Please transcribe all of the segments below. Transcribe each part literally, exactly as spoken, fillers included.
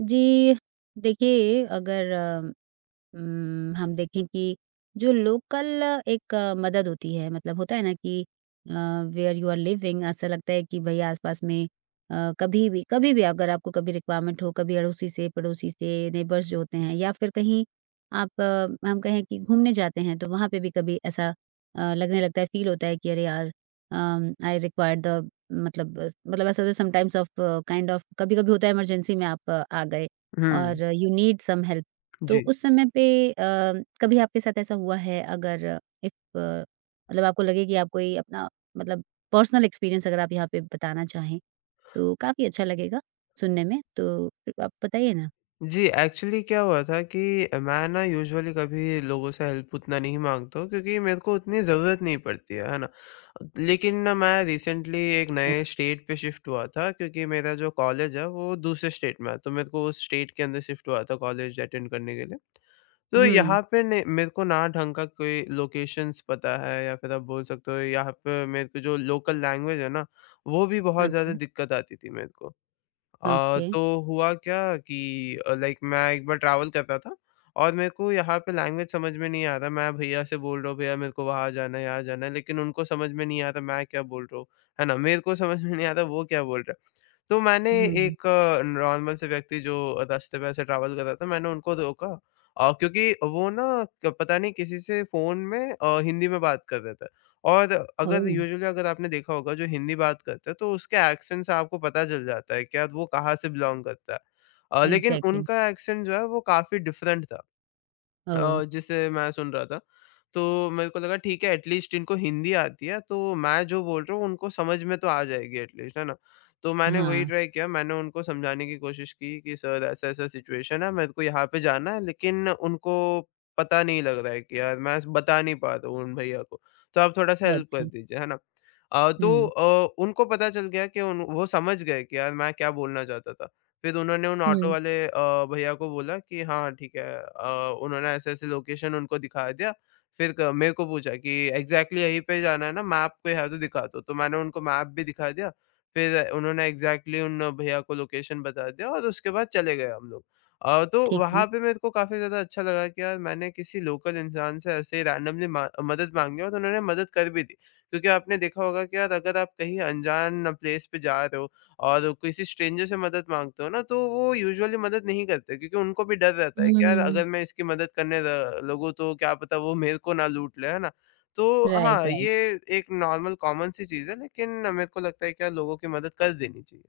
जी, देखिए, अगर अ, उम, हम देखें कि जो लोकल एक अ, मदद होती है, मतलब होता है ना कि uh, where you are living, ऐसा लगता है कि भई आस-पास में अ, कभी भी कभी भी अगर आपको कभी रिक्वायरमेंट हो, कभी अड़ोसी से, पड़ोसी से, नेबर्स जो होते हैं या फिर कहीं आप अ, हम कहें कि घूमने जाते हैं तो वहाँ पे भी कभी ऐसा अ, लगने लगता है, फ़ील होता है कि अरे यार, अम, आई रिक्वायर द, मतलब अ, मतलब ऐसा होता है समटाइम्स, ऑफ काइंड ऑफ कभी-कभी होता है, इमरजेंसी में आप अ, आ गए हुँ। और यू नीड सम हेल्प। तो जी। उस समय पे अ, कभी आपके साथ ऐसा हुआ है, अगर इफ मतलब आपको लगे कि आप कोई अपना, मतलब पर्सनल एक्सपीरियंस अगर आप यहाँ पे बताना चाहें, तो काफ़ी अच्छा लगेगा सुनने में, तो आप बताइए ना? जी, एक्चुअली क्या हुआ था कि मैं ना यूजुअली कभी लोगों से हेल्प उतना नहीं माँगता हूँ क्योंकि मेरे को उतनी ज़रूरत नहीं पड़ती है, है ना? लेकिन ना मैं रिसेंटली एक ओ। नए स्टेट पे शिफ्ट हुआ था क्योंकि मेरा जो कॉलेज है वो दूसरे स्टेट में है, तो मेरे को उस स्टेट के अंदर शिफ्ट हुआ था कॉलेज अटेंड करने के लिए। तो हुँ। यहाँ पे ने मेरे को ना ढंग का कोई लोकेशंस पता है या फिर आप बोल सकते हो यहाँ पे मेरे को जो लोकल लैंग्वेज है ना, वो भी बहुत ज़्यादा अच्छा। दिक्कत आती थी मेरे को। Uh, okay. तो हुआ क्या कि अ, लाइक मैं एक बार ट्रैवल कर रहा था और मेरे को यहाँ पे लैंग्वेज समझ में नहीं आ रहा। मैं भैया से बोल रहा हूँ, "भैया मेरे को वहाँ जाना है, यहाँ जाना है," लेकिन उनको समझ में नहीं आ रहा मैं क्या बोल रहा हूँ, है ना? मेरे को समझ में नहीं आ रहा वो क्या बोल रहा है। तो मैंने हुँ। एक नॉर्मल से व्यक्ति जो रास्ते पे ऐसे ट्रैवल कर रहा था, मैंने उनको रोका अ, क्योंकि वो ना क पता नहीं किसी से फ़ोन में अ, हिंदी में बात कर रहे थे। और अगर ओह! यूजुअली अगर आपने देखा होगा जो हिंदी बात करते हैं, तो उसके एक्सेंट से आपको पता चल जाता है कि यार वो कहाँ से बिलॉन्ग करता है। अ, लेकिन एग्ज़ैक्टली। उनका एक्सेंट जो है वो काफ़ी डिफरेंट था। ओह! अ, जिसे मैं सुन रहा था, तो मेरे को लगा ठीक है एटलीस्ट इनको हिंदी आती है, तो मैं जो बोल रहा हूँ उनको समझ में तो आ जाएगी एटलीस्ट, है ना? तो मैंने वही हाँ। ट्राई किया, मैंने उनको समझाने की कोशिश की कि सर ऐसा-ऐसा सिचुएशन है, मेरे को यहाँ पे जाना है लेकिन उनको पता नहीं लग रहा है कि यार मैं बता नहीं पा रहा हूँ उन भैया को, तो आप थोड़ा-सा हेल्प कर अच्छा। दीजिए, है ना? अ, तो हुँ। अ, उनको पता चल गया कि उन वो समझ गए कि यार मैं क्या बोलना चाहता था। फिर उन्होंने उन ऑटो हुँ। वाले अ, भैया को बोला कि हाँ, ठीक है अ, उन्होंने ऐसे-ऐसे लोकेशन उनको दिखा दिया। फिर क मेरे को पूछा कि एग्ज़ैक्टली यहीं पे जाना है ना? मैप कोई है तो दिखा दो। तो मैंने उनको मैप भी दिखा दिया। फिर उन्होंने एग्ज़ैक्टली उन भैया को लोकेशन बता दिया और उसके बाद चले गए हम लोग। अ, तो ठीक वहाँ है। पे मेरे को काफ़ी ज़्यादा अच्छा लगा कि यार मैंने किसी लोकल इंसान से ऐसे ही रैंडमली मा मदद माँगी और उन्होंने मदद कर भी दी। क्योंकि आपने देखा होगा कि यार अगर आप कहीं अनजान प्लेस पे जा रहे हो और किसी स्ट्रेंजर से मदद माँगते हो ना, तो वो यूजुअली मदद नहीं करते क्योंकि उनको भी डर रहता है कि यार हुँ। अगर मैं इसकी मदद करने ल लगूँ तो क्या पता वो मेरे को ना लूट ले, है ना? तो राइट, हाँ, राइट। ये एक नॉर्मल कॉमन सी चीज़ है लेकिन मेरे को लगता है कि यार लोगों की मदद कर देनी चाहिए।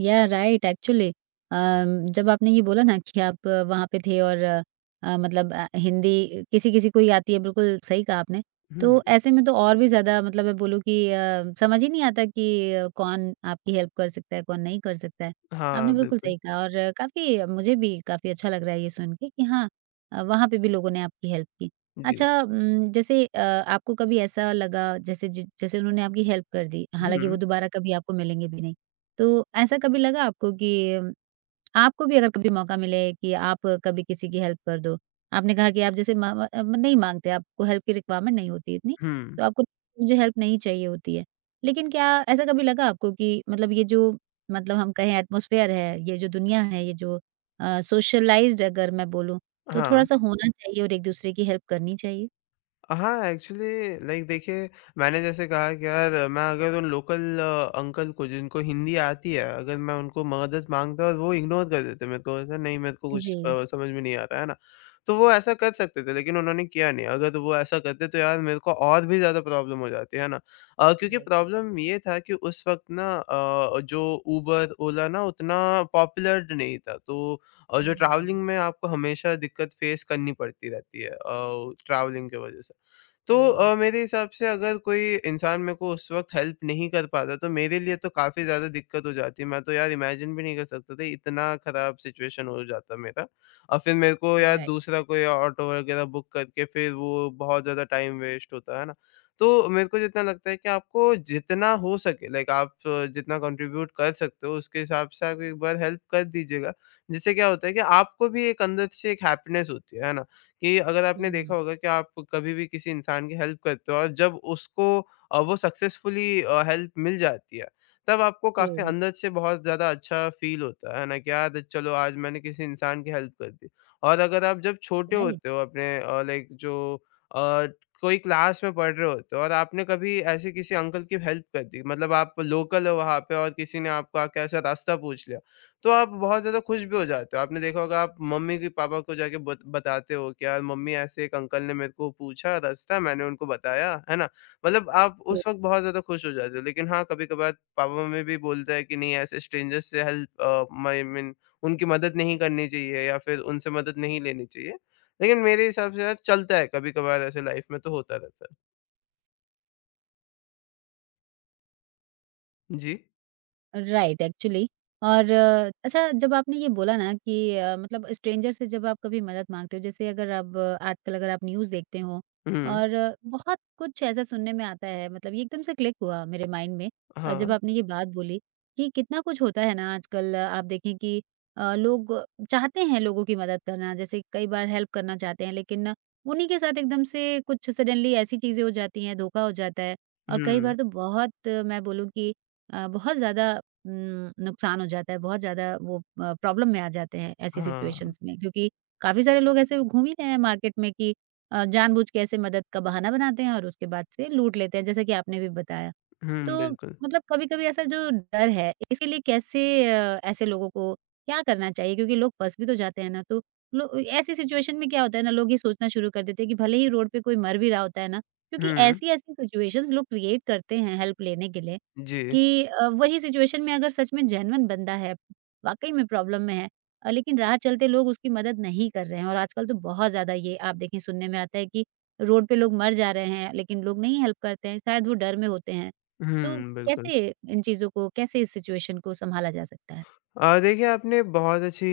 या राइट, एक्चुअली अम, जब आपने ये बोला ना कि आप अ, वहाँ पे थे और अ, अ, मतलब अ, हिंदी किसी-किसी को ही आती है, बिल्कुल सही कहा आपने। हुँ। तो ऐसे में तो और भी ज़्यादा, मतलब मैं बोलूँ कि अ, समझ ही नहीं आता कि अ, कौन आपकी हेल्प कर सकता है, कौन नहीं कर सकता है। हाँ, आपने बिल्कुल बिल्कुल। सही कहा, और अ, काफ़ी, मुझे भी काफ़ी अच्छा लग रहा है ये सुन के कि हाँ, अ, वहाँ पे भी लोगों ने आपकी हेल्प की। जी। अच्छा। उम, जैसे अ, आपको कभी ऐसा लगा, जैसे जि जैसे उन्होंने आपकी हेल्प कर दी, हालाँकि वो हुँ, दोबारा कभी आपको मिलेंगे भी नहीं। तो ऐसा कभी लगा आपको कि अम, आपको भी अगर कभी मौका मिले कि आप कभी किसी की हेल्प कर दो, आपने कहा कि आप जैसे म म अ, नहीं माँगते, आपको हेल्प की रिक्वायरमेंट नहीं होती इतनी, हुँ। तो आपको, मुझे हेल्प नहीं चाहिए होती है। लेकिन क्या ऐसा कभी लगा आपको कि मतलब ये जो, मतलब हम कहें एटमॉस्फेयर है, ये जो दुनिया है, ये जो अ, सोशलाइज़्ड अगर मैं बोलूँ, तो हाँ। थोड़ा-सा होना चाहिए और एक-दूसरे की हेल्प करनी चाहिए? हाँ, एक्चुअली लाइक देखिए, मैंने जैसे कहा कि यार मैं अगर उन लोकल अंकल को जिनको हिंदी आती है, अगर मैं उनको मदद माँगता और वो इग्नोर कर देते मेरे को ऐसा नहीं मेरे को कुछ जी। अ, समझ में नहीं आ रहा है ना? तो वो ऐसा कर सकते थे लेकिन उन्होंने किया नहीं। अगर वो ऐसा करते तो यार मेरे को और भी ज़्यादा प्रॉब्लम हो जाती, है ना? अ, क्योंकि एग्ज़ैक्टली। प्रॉब्लम ये था कि उस वक़्त ना अ, जो उबर, ओला ना उतना पॉपुलर नहीं था। तो अ, जो हुँ। ट्रैवलिंग में आपको हमेशा दिक्कत फेस करनी पड़ती रहती है अ, ट्रैवलिंग की वज़ह से। तो ट्रू। अ, मेरे हिसाब से अगर कोई इंसान मेरे को उस वक़्त हेल्प नहीं कर पाता, तो मेरे लिए तो काफ़ी ज़्यादा दिक्कत हो जाती। मैं तो यार इमेजिन भी नहीं कर सकता था, इतना ख़राब सिचुएशन हो जाता मेरा। और फिर मेरे को यार राइट। दूसरा कोई ऑटो वगैरह बुक करके फिर वो बहुत ज़्यादा टाइम वेस्ट होता, है ना? तो मेरे को जितना लगता है कि आपको जितना हो सके लाइक आप अ, जितना कंट्रीब्यूट कर सकते हो, उसके हिसाब से आप एक बार हेल्प कर दीजिएगा। जिससे क्या होता है कि आपको भी एक अंदर से एक हैप्पीनेस होती है, है ना? कि अगर आपने देखा हुँ। होगा कि आप कभी भी किसी इंसान की हेल्प करते हो और जब उसको अ, वो सक्सेसफुली अ, हेल्प मिल जाती है, तब आपको ट्रू। काफ़ी अंदर से बहुत ज़्यादा अच्छा फ़ील होता है ना कि यार चलो आज मैंने किसी इंसान की हेल्प कर दी। और अगर आप जब छोटे राइट। होते हो अपने अ, लाइक जो अ, कोई क्लास में पढ़ रहे होते हो और आपने कभी ऐसे किसी अंकल की हेल्प कर दी मतलब आप लोकल हो वहाँ पे और किसी ने आपको आके ऐसा रास्ता पूछ लिया। तो आप बहुत ज़्यादा खुश भी हो जाते हो। आपने देखा होगा आप मम्मी की पापा को जाके बत बताते हो कि यार मम्मी ऐसे एक अंकल ने मेरे को पूछा रास्ता मैंने उनको बताया, है ना? मतलब आप उस वक़्त बहुत ज़्यादा खुश हो जाते हो। लेकिन हाँ, कभी-कभार पापा-मम्मी भी बोलते हैं कि नहीं ऐसे स्ट्रेंजर्स से हेल्प अ, माई मीन उनकी मदद नहीं करनी चाहिए या फिर उनसे मदद नहीं लेनी चाहिए। लेकिन मेरे हिसाब से यार चलता है कभी-कभार ऐसे लाइफ़ में तो होता रहता है। जी। राइट, एक्चुअली और अ, अच्छा, जब आपने ये बोला ना कि अ, मतलब स्ट्रेंजर से जब आप कभी मदद मांगते हो, जैसे अगर अब आजकल अगर आप न्यूज़ देखते हो हुँ। और अ, बहुत कुछ ऐसा सुनने में आता है, मतलब ये एकदम से क्लिक हुआ मेरे माइंड में अ, जब हाँ। आपने ये बात बोली कि कितना कुछ होता है ना आजकल, अ, आप देखें कि अ, लोग चाहते हैं लोगों की मदद करना, जैसे कई बार हेल्प करना चाहते हैं, लेकिन उन्हीं के साथ एकदम से कुछ सडनली ऐसी चीज़ें हो जाती हैं, धोखा हो जाता है, और कई हुँ। बार तो बहुत, अ, मैं बोलूँ कि अ, बहुत ज़्यादा उम, नुकसान हो जाता है, बहुत ज़्यादा वो अ, प्रॉब्लम में आ जाते हैं ऐसी हाँ। सिचुएशंस में, क्योंकि काफ़ी सारे लोग ऐसे घूम ही रहे हैं मार्केट में कि अ, जानबूझ के ऐसे मदद का बहाना बनाते हैं और उसके बाद से लूट लेते हैं, जैसा कि आपने भी बताया। हुँ, तो बिल्कुल। मतलब कभी-कभी ऐसा जो डर है, इसके लिए कैसे, अ, ऐसे लोगों को क्या करना चाहिए? क्योंकि लोग फँस भी तो जाते हैं ना, तो लो ऐसी सिचुएशन में क्या होता है ना, लोग ये सोचना शुरू कर देते हैं कि भले ही रोड पे कोई मर भी रहा होता है ना, क्योंकि हुँ। ऐसी-ऐसी सिचुएशंस लोग क्रिएट करते हैं हेल्प लेने के लिए। जी। कि अ, वही सिचुएशन में अगर सच में जेन्युइन बंदा है, वाक़ई में प्रॉब्लम में है, अ, लेकिन राह चलते लोग उसकी मदद नहीं कर रहे हैं, और आजकल तो बहुत ज़्यादा ये आप देखें सुनने में आता है कि रोड पे लोग मर जा रहे हैं, लेकिन लोग नहीं हेल्प करते हैं, शायद वो डर में होते हैं। तो हुँ, बिल्कुल। कैसे, इन चीज़ों को कैसे, इस सिचुएशन को सँभाला जा सकता है? अ, देखिए आपने बहुत अच्छी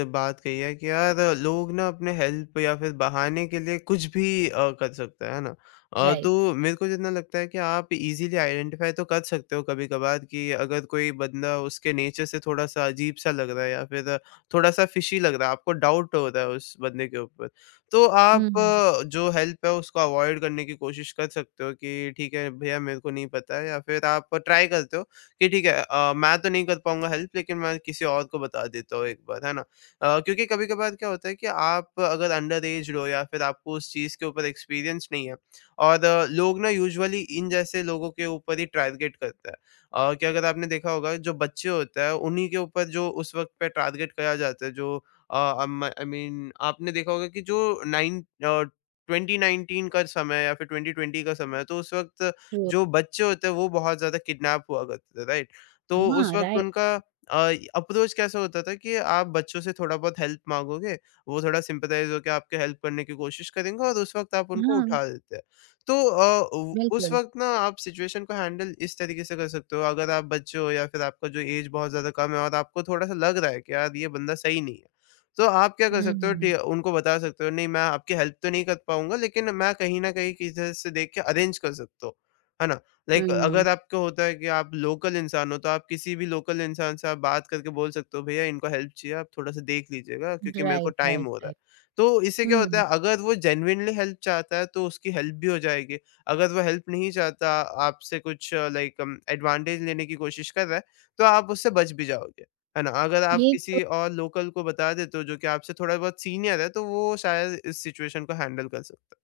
अ, बात कही है कि यार अ, लोग ना अपने हेल्प या फिर बहाने के लिए कुछ भी अ, कर सकते हैं, है ना? Uh, right. तो मेरे को जितना लगता है कि आप इज़िली आइडेंटिफ़ाई तो कर सकते हो कभी-कभार कि अगर कोई बंदा उसके नेचर से थोड़ा-सा अजीब-सा लग रहा है या फिर थोड़ा-सा फ़िशी लग रहा है, आपको डाउट हो रहा है उस बंदे के ऊपर। तो आप हुँ। अ, जो हेल्प है उसको अवॉइड करने की कोशिश कर सकते हो कि ठीक है भैया मेरे को नहीं पता है या फिर आप ट्राई करते हो कि ठीक है अ, मैं तो नहीं कर पाऊँगा हेल्प लेकिन मैं किसी और को बता देता हूँ एक बार, है ना? अ, क्योंकि कभी-कभार क्या होता है कि आप अगर अंडर एज्ड हो या फिर आपको उस चीज़ के ऊपर एक्सपीरियंस नहीं है और अ, लोग ना यूजुअली इन जैसे लोगों के ऊपर ही टारगेट करता है। अ, कि अगर आपने देखा होगा जो बच्चे होते हैं उन्हीं के ऊपर जो उस वक़्त पे टारगेट करा जाता है जो अ, अम, आई मीन आपने देखा होगा कि जो नाइन अ, ट्वेंटी नाइनटीन का समय या फिर ट्वेंटी ट्वेंटी का समय है तो उस वक़्त ट्रू। जो बच्चे होते हैं वो बहुत ज़्यादा किडनैप हुआ करते थे, राइट? तो उस हाँ, वक़्त राइट। उनका अ, अप्रोच कैसा होता था कि आप बच्चों से थोड़ा बहुत हेल्प माँगोगे, वो थोड़ा सिम्पैथाइज़ होके आपकी हेल्प करने की कोशिश करेंगे और उस वक़्त आप उनको हाँ, उठा देते हैं। तो अ, उ उस बिल्कुल। वक़्त ना आप सिचुएशन को हैंडल इस तरीके से कर सकते हो अगर आप बच्चे हो या फिर आपका जो एज बहुत ज़्यादा कम है और आपको थोड़ा-सा लग रहा है कि यार ये बंदा सही नहीं है। तो आप क्या कर हुँ, सकते हुँ, हो हुँ। टी उनको बता सकते हो नहीं मैं आपकी हेल्प तो नहीं कर पाऊँगा लेकिन मैं कहीं न कहीं किसी तरह से देख के अरेंज कर सकता हूँ। है ना? लाइक हुँ। अगर आपको होता है कि आप लोकल इंसान हो, तो आप किसी भी लोकल इंसान से आप बात करके बोल सकते हो, "भैया इनको हेल्प चाहिए, आप थोड़ा-सा देख लीजिएगा क्योंकि मेरे को राइट, टाइम राइट, हो रहा है।" राइट। तो इससे क्या होता हुँ। है अगर वो जेनुइनली हेल्प चाहता है, तो उसकी हेल्प भी हो जाएगी। अगर वो हेल्प नहीं चाहता, आपसे कुछ लाइक अम, एडवांटेज लेने की कोशिश कर रहा है, तो आप उससे बच भी जाओगे, है ना? अगर आप ये तो, किसी और लोकल को बता देते हो जो कि आपसे थोड़ा बहुत सीनियर है, तो वो शायद इस सिचुएशन को हैंडल कर सकता है।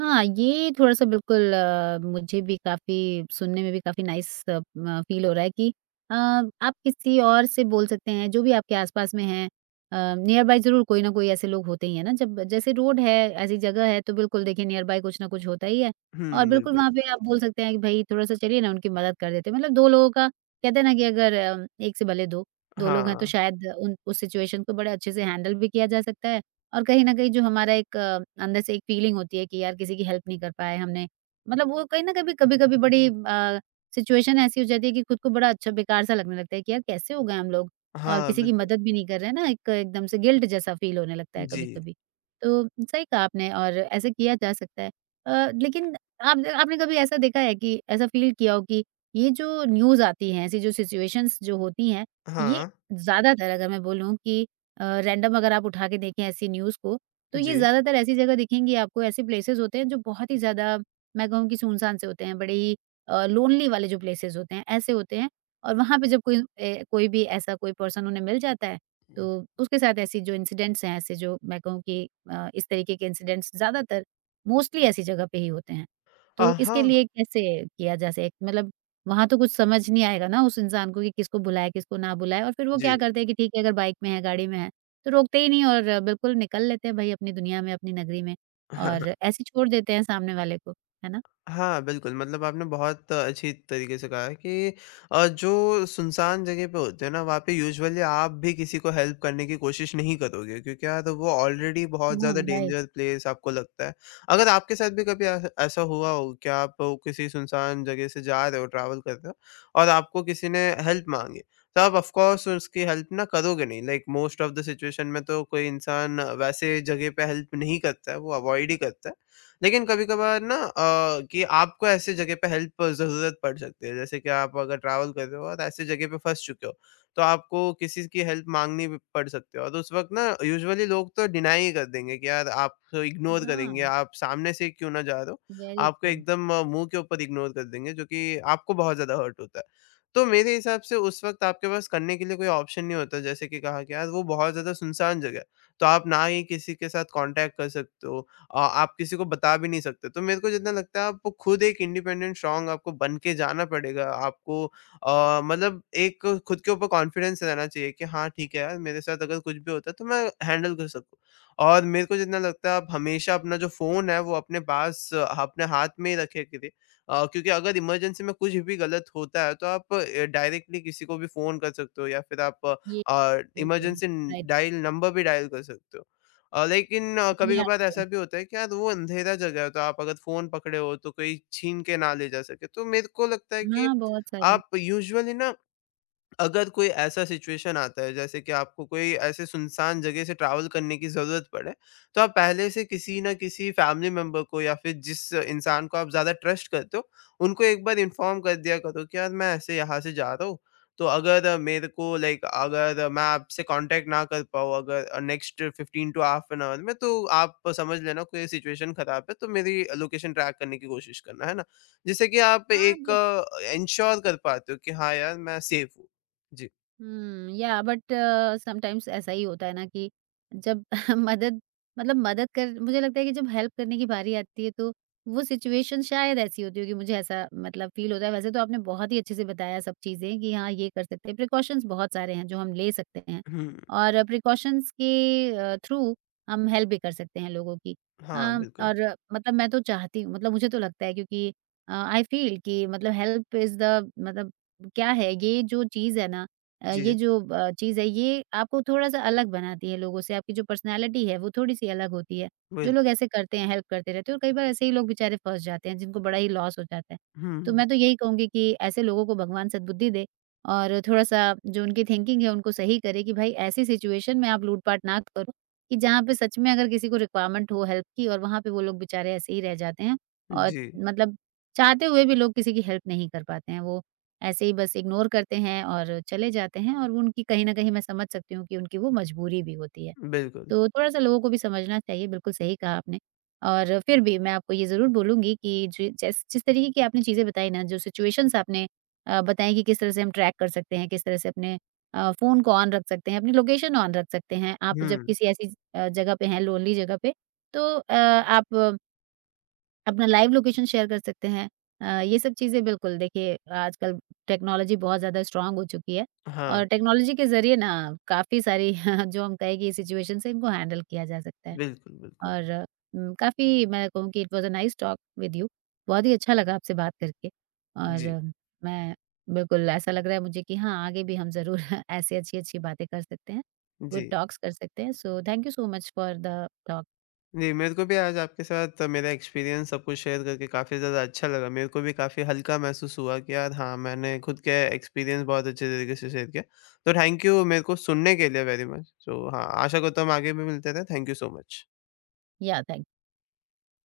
हाँ, ये थोड़ा-सा बिल्कुल, अ, मुझे भी काफ़ी, सुनने में भी काफ़ी नाइस, अ, म फ़ील हो रहा है कि अ, आप किसी और से बोल सकते हैं, जो भी आपके आस-पास में हैं। अ, नियर बाय ज़रूर कोई ना कोई ऐसे लोग होते ही हैं ना, जब जैसे रोड है, ऐसी जगह है, तो बिल्कुल देखिए, नियर बाय कुछ ना कुछ होता ही है। और हुँ, बिल्कुल बिल्कुल। वहाँ पे आप बोल सकते हैं कि भई थोड़ा-सा चलिए ना उनकी मदद कर देते हैं। मतलब दो लोगों का कहते हैं ना कि अगर अ, एक से भले दो, दो लोग हैं तो हाँ। शायद उन, उस सिचुएशन को बड़े अच्छे से हैंडल भी किया जा सकता है। और कहीं न कहीं जो हमारा एक, अ, अंदर से एक फीलिंग होती है कि यार किसी की हेल्प नहीं कर पाए हमने। मतलब वो कहीं न, कभी कभी-कभी बड़ी, अ, सिचुएशन ऐसी हो जाती है कि खुद को बड़ा अच्छा, बेकार-सा लगने लगता है कि यार कैसे हो गए हम लोग, और हाँ, किसी की बिल्कुल। मदद भी नहीं कर रहे हैं ना, एक एकदम से गिल्ट जैसा फ़ील होने लगता है जी। कभी-कभी। तो सही कहा आपने, और ऐसे किया जा सकता है। अ, लेकिन आप, आपने कभी ऐसा देखा है कि ऐसा फ़ील किया हो कि ये जो न्यूज़ आती है, ऐसी जो सिचुएशंस जो होती हैं, ये हाँ, ज़्यादातर, अगर मैं बोलूँ कि अ, रैंडम अगर आप उठा के देखें ऐसी न्यूज़ को, तो ये जी। ज़्यादातर ऐसी जगह दिखेंगी आपको, ऐसे प्लेसेस होते हैं जो बहुत ही ज़्यादा, मैं कहूँ कि सुनसान से होते हैं, बड़े ही अ, लोनली वाले जो प्लेसेस होते हैं, ऐसे होते हैं, और वहाँ पे जब कोई ए, कोई भी ऐसा कोई पर्सन उन्हें मिल जाता है, हुँ। तो उसके साथ ऐसी जो इंसिडेंट्स हैं, ऐसे जो मैं कहूँ कि अ, इस तरीके के इंसिडेंट्स ज़्यादातर, मोस्टली ऐसी जगह पे ही होते हैं। अ, तो इसके हाँ, लिए कैसे किया जा सके, मतलब वहाँ तो कुछ समझ नहीं आएगा ना उस इंसान को कि किसको बुलाएँ, किसको ना बुलाएँ, और फिर वो जी। क्या करते हैं कि ठीक है, अगर बाइक में है, गाड़ी में है, तो रोकते ही नहीं और बिल्कुल निकल लेते हैं भाई अपनी दुनिया में, अपनी नगरी में, हाँ, और ऐसे छोड़ देते हैं सामने वाले को, है ना? हाँ, बिल्कुल, मतलब आपने बहुत अच्छी तरीके से कहा है कि अ, जो सुनसान जगह पे होते हैं ना, वहाँ पे यूजुअली आप भी किसी को हेल्प करने की कोशिश नहीं करोगे, क्योंकि या तो वो ऑलरेडी बहुत ज़्यादा हाँ, राइट। डेंजर प्लेस आपको लगता है। अगर आपके साथ भी कभी ऐस ऐसा हुआ हो कि आप किसी सुनसान जगह से जा रहे हो, ट्रैवल कर रहे हो और आपको किसी ने हेल्प माँगी, तो आप ऑफ़ कोर्स उसकी हेल्प ना करोगे नहीं, like most of the situation में तो कोई इंसान वैसे जगह पे हेल्प नहीं करता है, वो अवॉइड ही करता है। लेकिन कभी-कभार ना अ, कि आपको ऐसे जगह पे हेल्प ज़रूरत पड़ सकती है। जैसे कि आप अगर ट्रैवल कर रहे हो और ऐसे जगह पे फँस चुके हो, तो आपको किसी की हेल्प माँगनी भी पड़ सकती है और उस वक़्त ना यूजुअली लोग तो डिनाई ही कर देंगे कि यार आप तो इग्नोर करेंगे, हाँ, आप सामने से क्यों ना जा रहे हो, वेरी आपको ट्रू। एकदम अ, मुँह के ऊपर इग्नोर कर देंगे, जो कि आपको बहुत ज़्यादा हर्ट होता है। तो मेरे हिसाब से उस वक़्त आपके पास करने के लिए कोई ऑप्शन नहीं होता, जैसे कि कहा कि यार वो बहुत ज़्यादा सुनसान जगह है, तो आप ना ही किसी के साथ कॉन्टैक्ट कर सकते हो, अ, आप किसी को बता भी नहीं सकते। तो मेरे को जितना लगता है आपको खुद एक इंडिपेंडेंट स्ट्रॉन्ग आपको बन के जाना पड़ेगा। आपको अ, मतलब एक खुद के ऊपर कॉन्फिडेंस रहना चाहिए कि हाँ, ठीक है यार मेरे साथ अगर कुछ भी होता है तो मैं हैंडल कर सकूँ। और मेरे को जितना लगता है आप हमेशा अपना जो फ़ोन है वो अपने पास अ, अपने हाथ में ही रखे करिए। अ, क्योंकि अगर इमरजेंसी में कुछ भी गलत होता है तो आप अ, डायरेक्टली किसी को भी फ़ोन कर सकते हो या फिर आप ये अ, बिल्कुल, इमरजेंसी राइट। डायल नंबर भी डायल कर सकते हो। अ, लेकिन या कभी-कभार ट्रू। ऐसा भी होता है कि यार वो अंधेरा जगह है तो आप अगर फ़ोन पकड़े हो तो कोई छीन के ना ले जा सके। तो मेरे को लगता है कि हाँ, बहुत सारी, आप यूजुअली ना अगर कोई ऐसा सिचुएशन आता है जैसे कि आपको कोई ऐसे सुनसान जगह से ट्रैवल करने की ज़रूरत पड़े, तो आप पहले से किसी न किसी फैमिली मेंबर को या फिर जिस इंसान को आप ज़्यादा ट्रस्ट करते हो, उनको एक बार इन्फॉर्म कर दिया करो कि यार मैं ऐसे यहाँ से जा रहा हूँ, तो अगर मेरे को लाइक अगर मैं आपसे कॉन्टैक्ट ना कर पाऊँ अगर next fifteen to half an hour में तो आप समझ लेना कोई सिचुएशन ख़राब है, तो मेरी लोकेशन ट्रैक करने की कोशिश करना, है ना? जिससे कि आप हाँ, एक बट, इंश्योर कर पाते हो कि हाँ यार, मैं सेफ हूँ। जी। हुँ, या बट समटाइम्स ऐसा ही होता है ना कि जब मदद मतलब मदद कर, मुझे लगता है कि जब हेल्प करने की बारी आती है तो वो सिचुएशन शायद ऐसी होती होगी, मुझे ऐसा मतलब फ़ील होता है। वैसे तो आपने बहुत ही अच्छे से बताया सब चीज़ें कि हाँ, ये कर सकते हैं, प्रिकॉशंस बहुत सारे हैं जो हम ले सकते हैं, हुँ, और प्रिकॉशंस के अ, थ्रू हम हेल्प भी कर सकते हैं लोगों की। अ, हाँ, बिल्कुल। और अ, मतलब मैं तो चाहती हूँ, मतलब मुझे तो लगता है क्योंकि अ, आई फ़ील कि मतलब हेल्प इज़ द, मतलब क्या है ये जो चीज़ है ना, अ, जी, ये जो अ, चीज़ है, ये आपको थोड़ा-सा अलग बनाती है लोगों से, आपकी जो पर्सनैलिटी है वो थोड़ी-सी अलग होती है। जो लोग बिल्कुल। ऐसे करते हैं, हेल्प करते रहते हैं, और कई बार ऐसे ही लोग बेचारे फँस जाते हैं जिनको बड़ा ही लॉस हो जाता है। तो हुँ, मैं तो यही कहूँगी कि ऐसे लोगों को भगवान सद्बुद्धि दे, और थोड़ा-सा जो उनकी थिंकिंग है उनको सही करे कि भाई ऐसी सिचुएशन में आप लूट-पाट ना करो, कि जहाँ पे सच में अगर किसी को रिक्वायरमेंट हो हेल्प की और वहाँ पे वो लोग बेचारे ऐसे ही रह जाते हैं, और जी, मतलब चाहते हुए भी लोग किसी की हेल्प नहीं कर पाते हैं। वो ऐसे ही बस इग्नोर करते हैं और चले जाते हैं, और वो उनकी, कहीं न कहीं मैं समझ सकती हूँ कि उनकी वो मजबूरी भी होती है। बिल्कुल। तो थोड़ा-सा लोगों को भी समझना चाहिए, बिल्कुल सही कहा आपने। और फिर भी मैं आपको ये ज़रूर बोलूँगी कि जि जैस जिस तरीके की आपने चीज़ें बताई ना, जो सिचुएशंस आपने अ, बताई कि किस तरह से हम ट्रैक कर सकते हैं, किस तरह से अपने अ, फ़ोन को ऑन रख सकते हैं, अपनी लोकेशन ऑन रख सकते हैं। आप जब हुँ, किसी ऐसी अ, जगह पे हैं, लोनली जगह पे, तो अ, आप अपना लाइव लोकेशन शेयर कर सकते हैं। अ, ये सब चीज़ें बिल्कुल देखिए, आजकल टेक्नोलॉजी बहुत ज़्यादा स्ट्रॉन्ग हो चुकी है, हाँ, और टेक्नोलॉजी के ज़रिए ना काफ़ी सारी जो हम कहें कि सिचुएशंस है, इनको हैंडल किया जा सकता है। बिल्कुल, बिल्कुल। और उम, काफ़ी, मैं कहूँ कि it was a nice talk with you. बहुत ही अच्छा लगा आपसे बात करके, और जी, अम, मैं बिल्कुल ऐसा लग रहा है मुझे कि हाँ, आगे भी हम ज़रूर ऐसी अच्छी-अच्छी बातें कर सकते हैं, जी। गुड टॉक्स कर सकते हैं। So thank you so much for the talk. जी, मेरे को भी आज आपके साथ मेरा एक्सपीरियंस सब कुछ शेयर करके काफ़ी ज़्यादा अच्छा लगा। मेरे को भी काफ़ी हल्का महसूस हुआ कि यार हाँ, मैंने खुद के एक्सपीरियंस बहुत अच्छे तरीके से शेयर किया। तो थैंक यू मेरे को सुनने के लिए वेरी मच। तो हाँ, आशा करता हूँ हम आगे भी मिलते रहें। Thank you so much. या थैंक